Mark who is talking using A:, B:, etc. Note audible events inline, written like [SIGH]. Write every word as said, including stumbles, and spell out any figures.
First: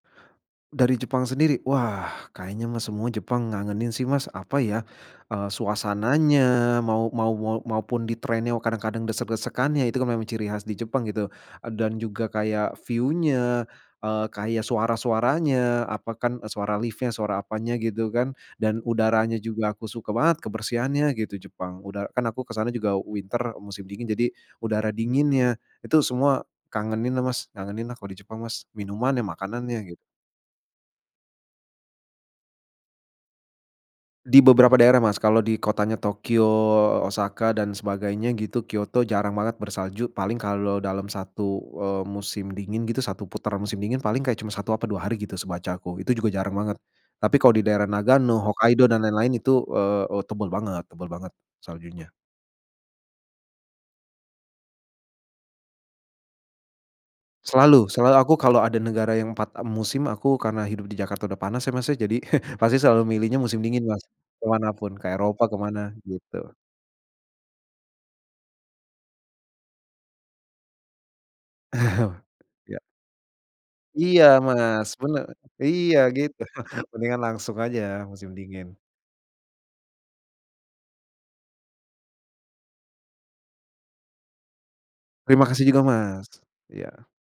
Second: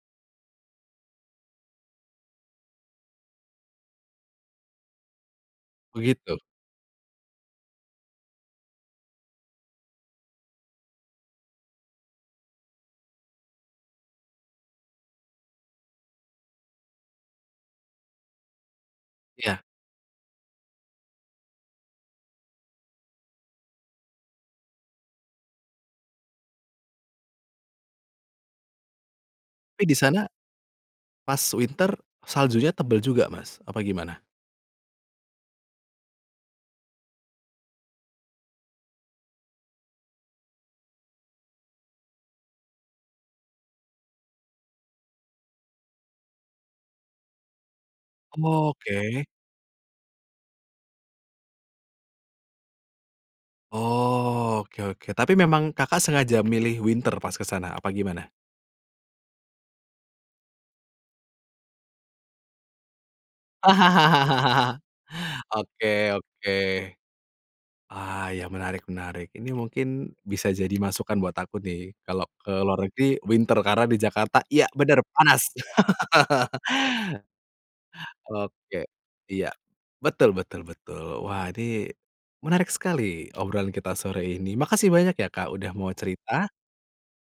A: Dari Jepang sendiri, wah kayaknya mah semua Jepang ngangenin sih Mas, apa ya, eee,
B: Begitu.
A: suasananya, mau mau mau maupun di train-nya kadang-kadang desek-desekannya, itu memang ciri khas di Jepang gitu, eee, dan juga kayak view-nya, eee, kayak suara-suaranya, apa, kan suara lift-nya suara apanya gitu kan, dan udaranya
B: Iya.
A: juga aku suka banget kebersihannya gitu, Jepang, udah kan aku ke sana juga winter, musim dingin jadi udara dinginnya, itu semua kangeninlah Mas, ngangenin lah, kalau di Jepang Mas, minumannya, makanannya,
B: Tapi di
A: gitu.
B: sana, pas winter saljunya tebel juga Mas? Apa gimana?
A: Di beberapa daerah Mas, kalau di kotanya Tokyo, Osaka, dan sebagainya gitu, Kyoto jarang banget bersalju, paling kalau dalam satu, eee, musim dingin gitu satu putaran musim dingin, paling kayak cuman satu apa dua hari gitu sebacaku, itu juga jarang banget, tapi kalo di daerah Nagano, Hokkaido, dan
B: Oke.
A: lain-lain itu, eee eee, tebel banget tebel banget, saljunya.
B: Oh, oke oke, tapi memang Kakak, sengaja milih winter pas ke sana, apa
A: Selalu selalu
B: gimana?
A: aku kalau ada negara yang empat, eee, musim aku karena hidup di Jakarta udah panas ya Mas, ya jadi [CHUCKLES] pasti selalu milihnya musim dingin Mas, ke
B: [LAUGHS]
A: manapun, ke Eropa, ke mana,
B: Oke, oke.
A: gitu.
B: Ah, ya menarik menarik, ini mungkin bisa jadi masukan buat aku nih,
A: [CHUCKLES]
B: kalau ke luar
A: Iya.
B: negeri, winter karena di
A: Iya
B: Jakarta, iya
A: Mas,
B: bener,
A: bener
B: panas.
A: iya gitu [CHUCKLES] mendingan
B: [LAUGHS]
A: langsung aja musim dingin.
B: Oke. Iya, betul betul betul. Wah ini, menarik sekali obrolan kita sore ini, makasih banyak ya
A: Terima
B: Kak,
A: kasih
B: udah
A: juga
B: mau
A: Mas,
B: cerita!
A: iya.